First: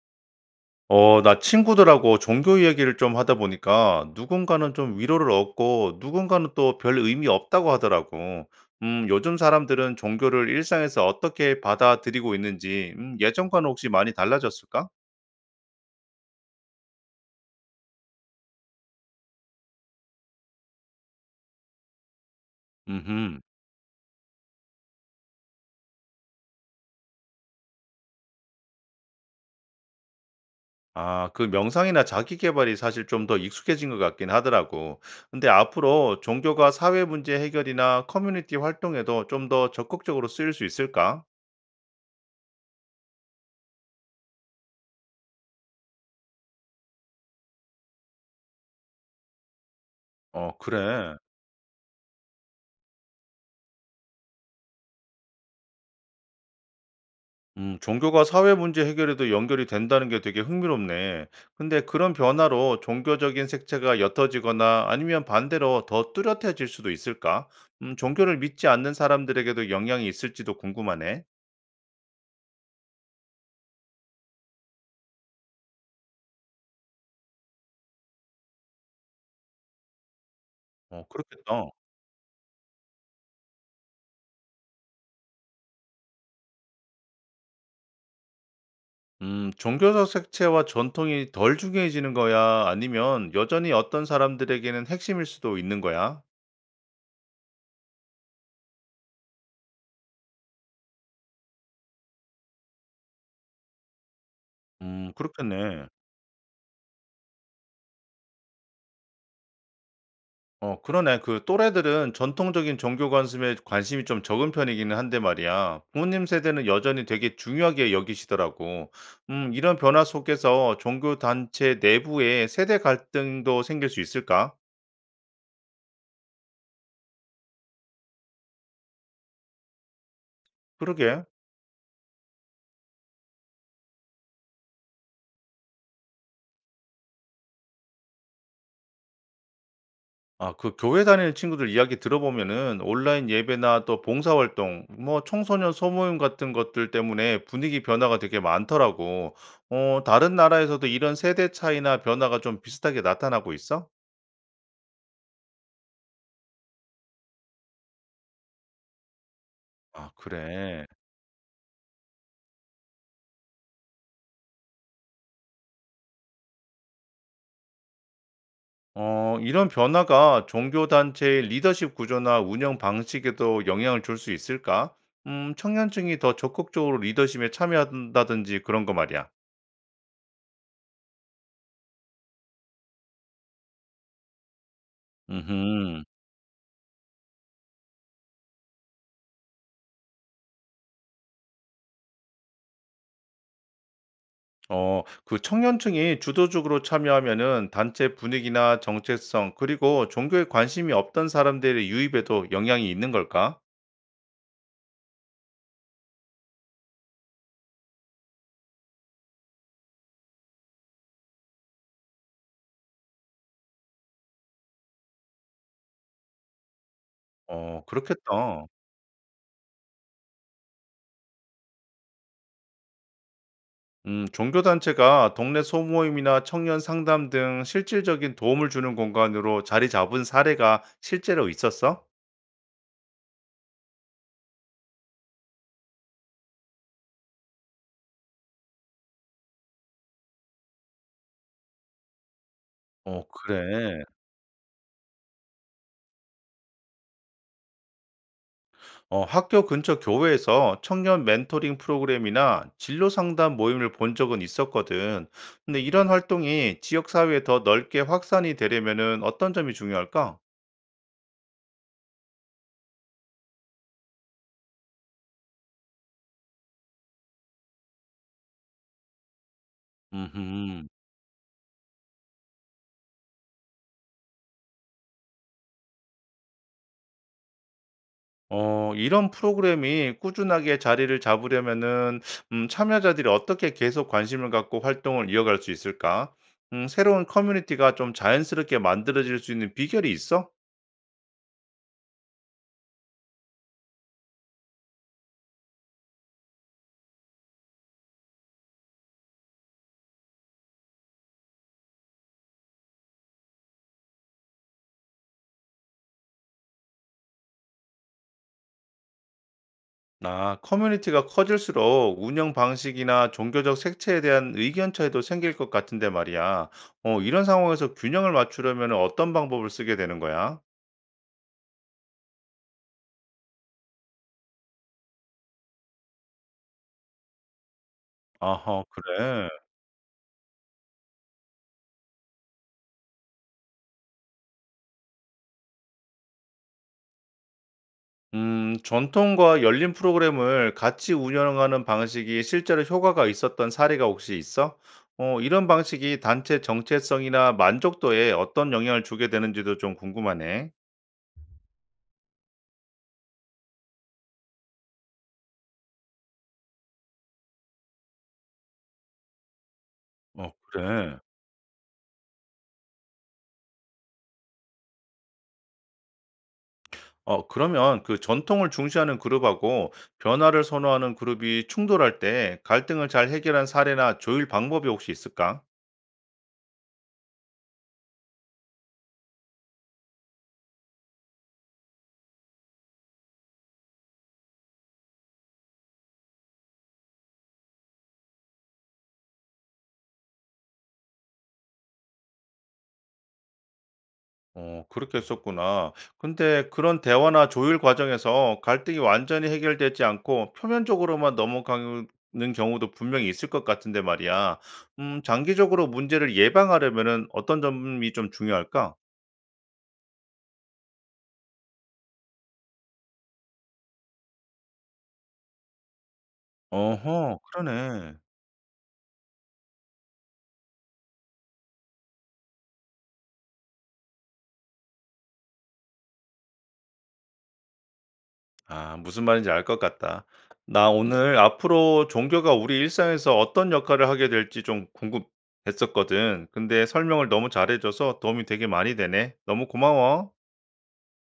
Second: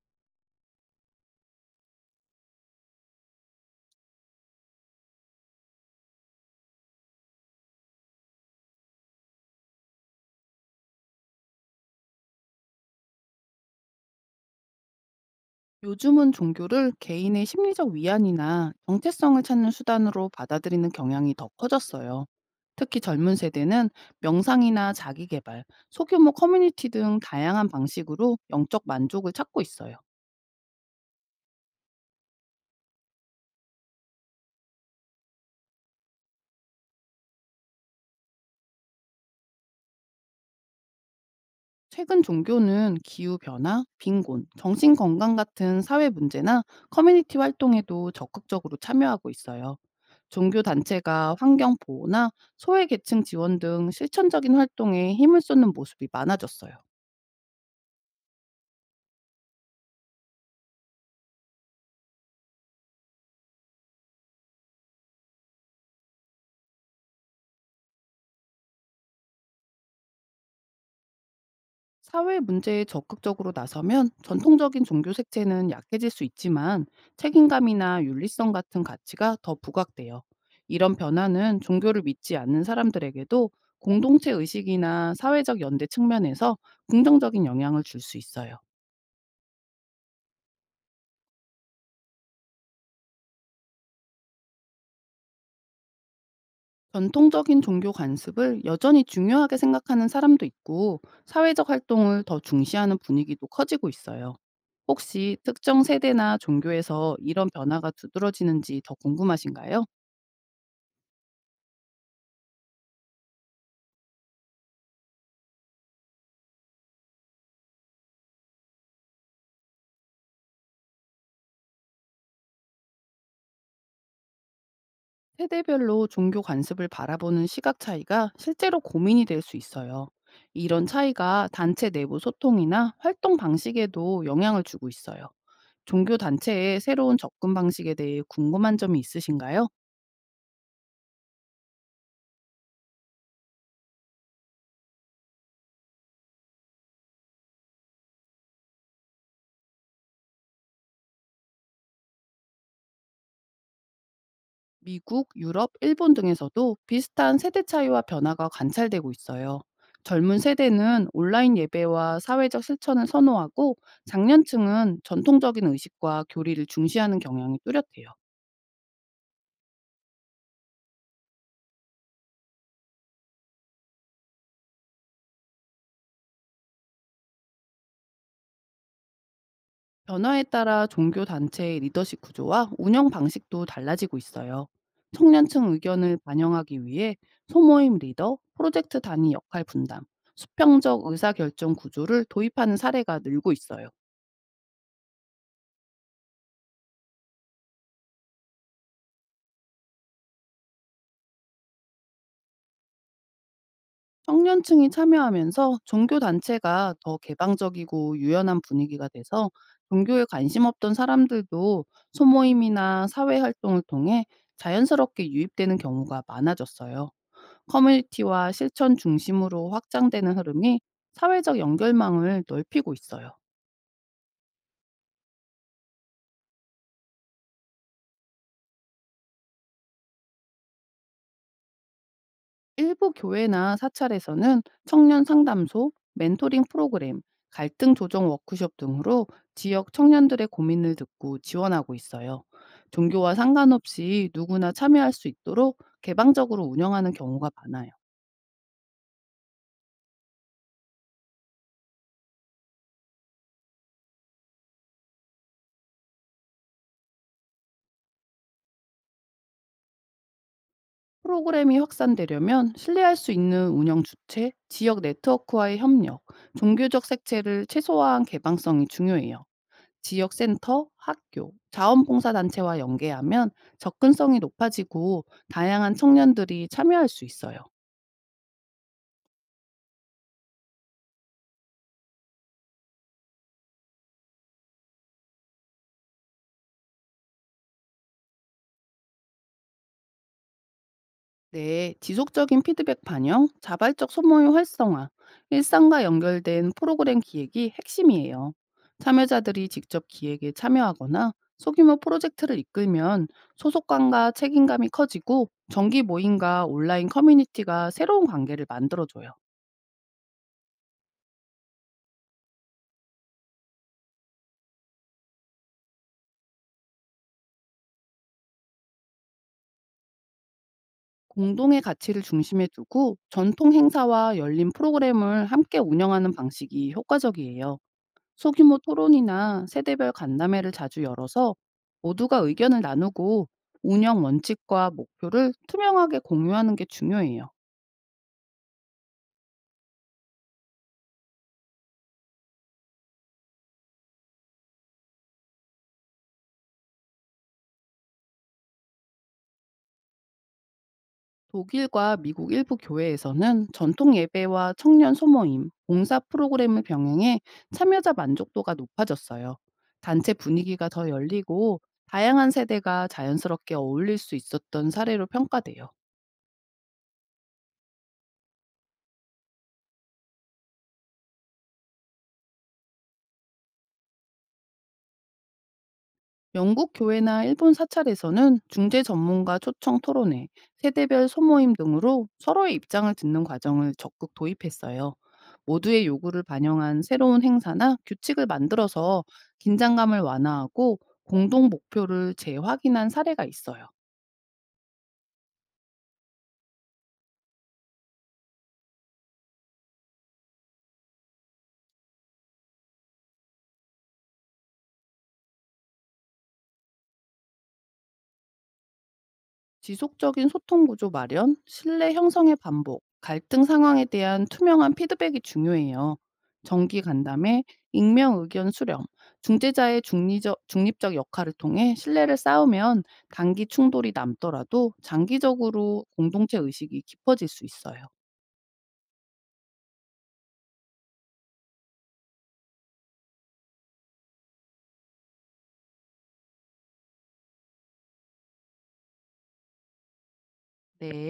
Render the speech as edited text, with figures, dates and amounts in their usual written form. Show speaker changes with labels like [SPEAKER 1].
[SPEAKER 1] 어, 나 친구들하고 종교 이야기를 좀 하다 보니까 누군가는 좀 위로를 얻고 누군가는 또 별 의미 없다고 하더라고. 요즘 사람들은 종교를 일상에서 어떻게 받아들이고 있는지, 예전과는 혹시 많이 달라졌을까?
[SPEAKER 2] 요즘은 종교를 개인의 심리적 위안이나 정체성을 찾는 수단으로 받아들이는 경향이 더 커졌어요. 특히 젊은
[SPEAKER 1] 음,
[SPEAKER 2] 세대는 명상이나 자기개발, 소규모 커뮤니티 등 다양한 방식으로 영적 만족을 찾고 있어요.
[SPEAKER 1] 아, 그 명상이나 자기 개발이 사실 좀 더 익숙해진 것 같긴 하더라고. 근데 앞으로 종교가 사회 문제 해결이나 커뮤니티 활동에도 좀 더 적극적으로 쓰일 수 있을까?
[SPEAKER 2] 최근 종교는 기후변화, 빈곤, 정신건강 같은 사회 문제나 커뮤니티 활동에도 적극적으로 참여하고 있어요.
[SPEAKER 1] 어,
[SPEAKER 2] 종교
[SPEAKER 1] 그래.
[SPEAKER 2] 단체가 환경 보호나 소외 계층 지원 등 실천적인 활동에 힘을 쏟는 모습이 많아졌어요.
[SPEAKER 1] 종교가 사회 문제 해결에도 연결이 된다는 게 되게 흥미롭네. 근데 그런 변화로 종교적인 색채가 옅어지거나 아니면 반대로 더 뚜렷해질 수도 있을까? 종교를 믿지 않는 사람들에게도 영향이 있을지도 궁금하네.
[SPEAKER 2] 사회 문제에 적극적으로 나서면 전통적인 종교 색채는 약해질 수 있지만 책임감이나 윤리성 같은 가치가 더 부각돼요. 이런
[SPEAKER 1] 어,
[SPEAKER 2] 변화는
[SPEAKER 1] 그렇겠다.
[SPEAKER 2] 종교를 믿지 않는 사람들에게도 공동체 의식이나 사회적 연대 측면에서 긍정적인 영향을 줄 수 있어요.
[SPEAKER 1] 종교적 색채와 전통이 덜 중요해지는 거야? 아니면 여전히 어떤 사람들에게는 핵심일 수도 있는 거야?
[SPEAKER 2] 전통적인 종교 관습을 여전히 중요하게 생각하는 사람도 있고 사회적 활동을 더 중시하는 분위기도 커지고 있어요. 혹시 특정
[SPEAKER 1] 그렇겠네.
[SPEAKER 2] 세대나 종교에서 이런 변화가 두드러지는지 더 궁금하신가요?
[SPEAKER 1] 어 그러네. 그 또래들은 전통적인 종교 관습에 관심이 좀 적은 편이기는 한데 말이야. 부모님 세대는 여전히 되게 중요하게 여기시더라고. 이런 변화 속에서 종교 단체 내부에 세대 갈등도 생길 수 있을까?
[SPEAKER 2] 세대별로 종교 관습을 바라보는 시각 차이가 실제로 고민이 될 수 있어요. 이런
[SPEAKER 1] 그러게.
[SPEAKER 2] 차이가 단체 내부 소통이나 활동 방식에도 영향을 주고 있어요. 종교 단체의 새로운 접근 방식에 대해 궁금한 점이 있으신가요?
[SPEAKER 1] 아, 그 교회 다니는 친구들 이야기 들어보면은 온라인 예배나 또 봉사활동, 뭐 청소년 소모임 같은 것들 때문에 분위기 변화가 되게 많더라고. 어, 다른 나라에서도 이런 세대 차이나 변화가 좀 비슷하게 나타나고 있어?
[SPEAKER 2] 미국, 유럽, 일본 등에서도 비슷한 세대 차이와 변화가 관찰되고 있어요.
[SPEAKER 1] 아,
[SPEAKER 2] 젊은
[SPEAKER 1] 그래.
[SPEAKER 2] 세대는 온라인 예배와 사회적 실천을 선호하고 장년층은 전통적인 의식과 교리를 중시하는 경향이 뚜렷해요.
[SPEAKER 1] 어, 이런 변화가 종교단체의 리더십 구조나 운영 방식에도 영향을 줄 수 있을까? 청년층이 더 적극적으로 리더십에 참여한다든지 그런 거 말이야.
[SPEAKER 2] 변화에 따라 종교 단체의 리더십 구조와 운영 방식도 달라지고 있어요. 청년층
[SPEAKER 1] 음,
[SPEAKER 2] 의견을 반영하기 위해 소모임 리더, 프로젝트 단위 역할 분담, 수평적 의사결정 구조를 도입하는 사례가 늘고 있어요.
[SPEAKER 1] 어, 그 청년층이 주도적으로 참여하면은 단체 분위기나 정체성, 그리고 종교에 관심이 없던 사람들의 유입에도 영향이 있는 걸까?
[SPEAKER 2] 청년층이 참여하면서 종교 단체가 더 개방적이고 유연한 분위기가 돼서 종교에 관심 없던 사람들도 소모임이나 사회 활동을 통해 자연스럽게 유입되는 경우가 많아졌어요.
[SPEAKER 1] 어,
[SPEAKER 2] 커뮤니티와
[SPEAKER 1] 그렇겠다.
[SPEAKER 2] 실천 중심으로 확장되는 흐름이 사회적 연결망을 넓히고 있어요.
[SPEAKER 1] 종교단체가 동네 소모임이나 청년 상담 등 실질적인 도움을 주는 공간으로 자리 잡은 사례가 실제로 있었어?
[SPEAKER 2] 일부 교회나 사찰에서는 청년 상담소, 멘토링 프로그램, 갈등 조정 워크숍 등으로 지역 청년들의 고민을 듣고 지원하고 있어요.
[SPEAKER 1] 어,
[SPEAKER 2] 종교와
[SPEAKER 1] 그래.
[SPEAKER 2] 상관없이 누구나 참여할 수 있도록 개방적으로 운영하는 경우가 많아요.
[SPEAKER 1] 어, 학교 근처 교회에서 청년 멘토링 프로그램이나 진로 상담 모임을 본 적은 있었거든. 근데 이런 활동이 지역사회에 더 넓게 확산이 되려면은 어떤 점이 중요할까?
[SPEAKER 2] 프로그램이 확산되려면 신뢰할 수 있는 운영 주체, 지역 네트워크와의 협력, 종교적 색채를 최소화한 개방성이 중요해요. 지역 센터,
[SPEAKER 1] 음흠.
[SPEAKER 2] 학교, 자원봉사단체와 연계하면 접근성이 높아지고 다양한 청년들이 참여할 수 있어요.
[SPEAKER 1] 어, 이런 프로그램이 꾸준하게 자리를 잡으려면은 참여자들이 어떻게 계속 관심을 갖고 활동을 이어갈 수 있을까? 새로운 커뮤니티가 좀 자연스럽게 만들어질 수 있는 비결이 있어?
[SPEAKER 2] 네, 지속적인 피드백 반영, 자발적 소모임 활성화, 일상과 연결된 프로그램 기획이 핵심이에요. 참여자들이 직접 기획에 참여하거나 소규모 프로젝트를 이끌면 소속감과 책임감이 커지고 정기 모임과 온라인 커뮤니티가 새로운 관계를 만들어줘요.
[SPEAKER 1] 아, 커뮤니티가 커질수록 운영 방식이나 종교적 색채에 대한 의견 차이도 생길 것 같은데 말이야. 어, 이런 상황에서 균형을 맞추려면 어떤 방법을 쓰게 되는 거야?
[SPEAKER 2] 공동의 가치를 중심에 두고 전통 행사와 열린 프로그램을 함께 운영하는 방식이 효과적이에요. 소규모
[SPEAKER 1] 아하, 그래.
[SPEAKER 2] 토론이나 세대별 간담회를 자주 열어서 모두가 의견을 나누고 운영 원칙과 목표를 투명하게 공유하는 게 중요해요.
[SPEAKER 1] 전통과 열린 프로그램을 같이 운영하는 방식이 실제로 효과가 있었던 사례가 혹시 있어? 어, 이런 방식이 단체 정체성이나 만족도에 어떤 영향을 주게 되는지도 좀 궁금하네.
[SPEAKER 2] 독일과 미국 일부 교회에서는 전통 예배와 청년 소모임, 봉사 프로그램을 병행해 참여자 만족도가 높아졌어요. 단체
[SPEAKER 1] 어,
[SPEAKER 2] 분위기가 더
[SPEAKER 1] 그래.
[SPEAKER 2] 열리고 다양한 세대가 자연스럽게 어울릴 수 있었던 사례로 평가돼요.
[SPEAKER 1] 어, 그러면 그 전통을 중시하는 그룹하고 변화를 선호하는 그룹이 충돌할 때 갈등을 잘 해결한 사례나 조율 방법이 혹시 있을까?
[SPEAKER 2] 영국 교회나 일본 사찰에서는 중재 전문가 초청 토론회, 세대별 소모임 등으로 서로의 입장을 듣는 과정을 적극 도입했어요. 모두의 요구를 반영한 새로운 행사나 규칙을 만들어서 긴장감을 완화하고 공동 목표를 재확인한 사례가 있어요.
[SPEAKER 1] 어 그렇게 했었구나. 근데 그런 대화나 조율 과정에서 갈등이 완전히 해결되지 않고 표면적으로만 넘어가는 경우도 분명히 있을 것 같은데 말이야. 장기적으로 문제를 예방하려면은 어떤 점이 좀 중요할까?
[SPEAKER 2] 지속적인 소통 구조 마련, 신뢰 형성의 반복, 갈등 상황에 대한 투명한 피드백이 중요해요. 정기
[SPEAKER 1] 어허,
[SPEAKER 2] 간담회,
[SPEAKER 1] 그러네.
[SPEAKER 2] 익명 의견 수렴, 중재자의 중리적, 중립적 역할을 통해 신뢰를 쌓으면 단기 충돌이 남더라도 장기적으로 공동체 의식이 깊어질 수 있어요.
[SPEAKER 1] 아, 무슨 말인지 알 것 같다. 나 오늘 앞으로 종교가 우리 일상에서 어떤 역할을 하게 될지 좀 궁금했었거든. 근데 설명을 너무 잘해줘서 도움이 되게 많이 되네. 너무 고마워.
[SPEAKER 2] 네.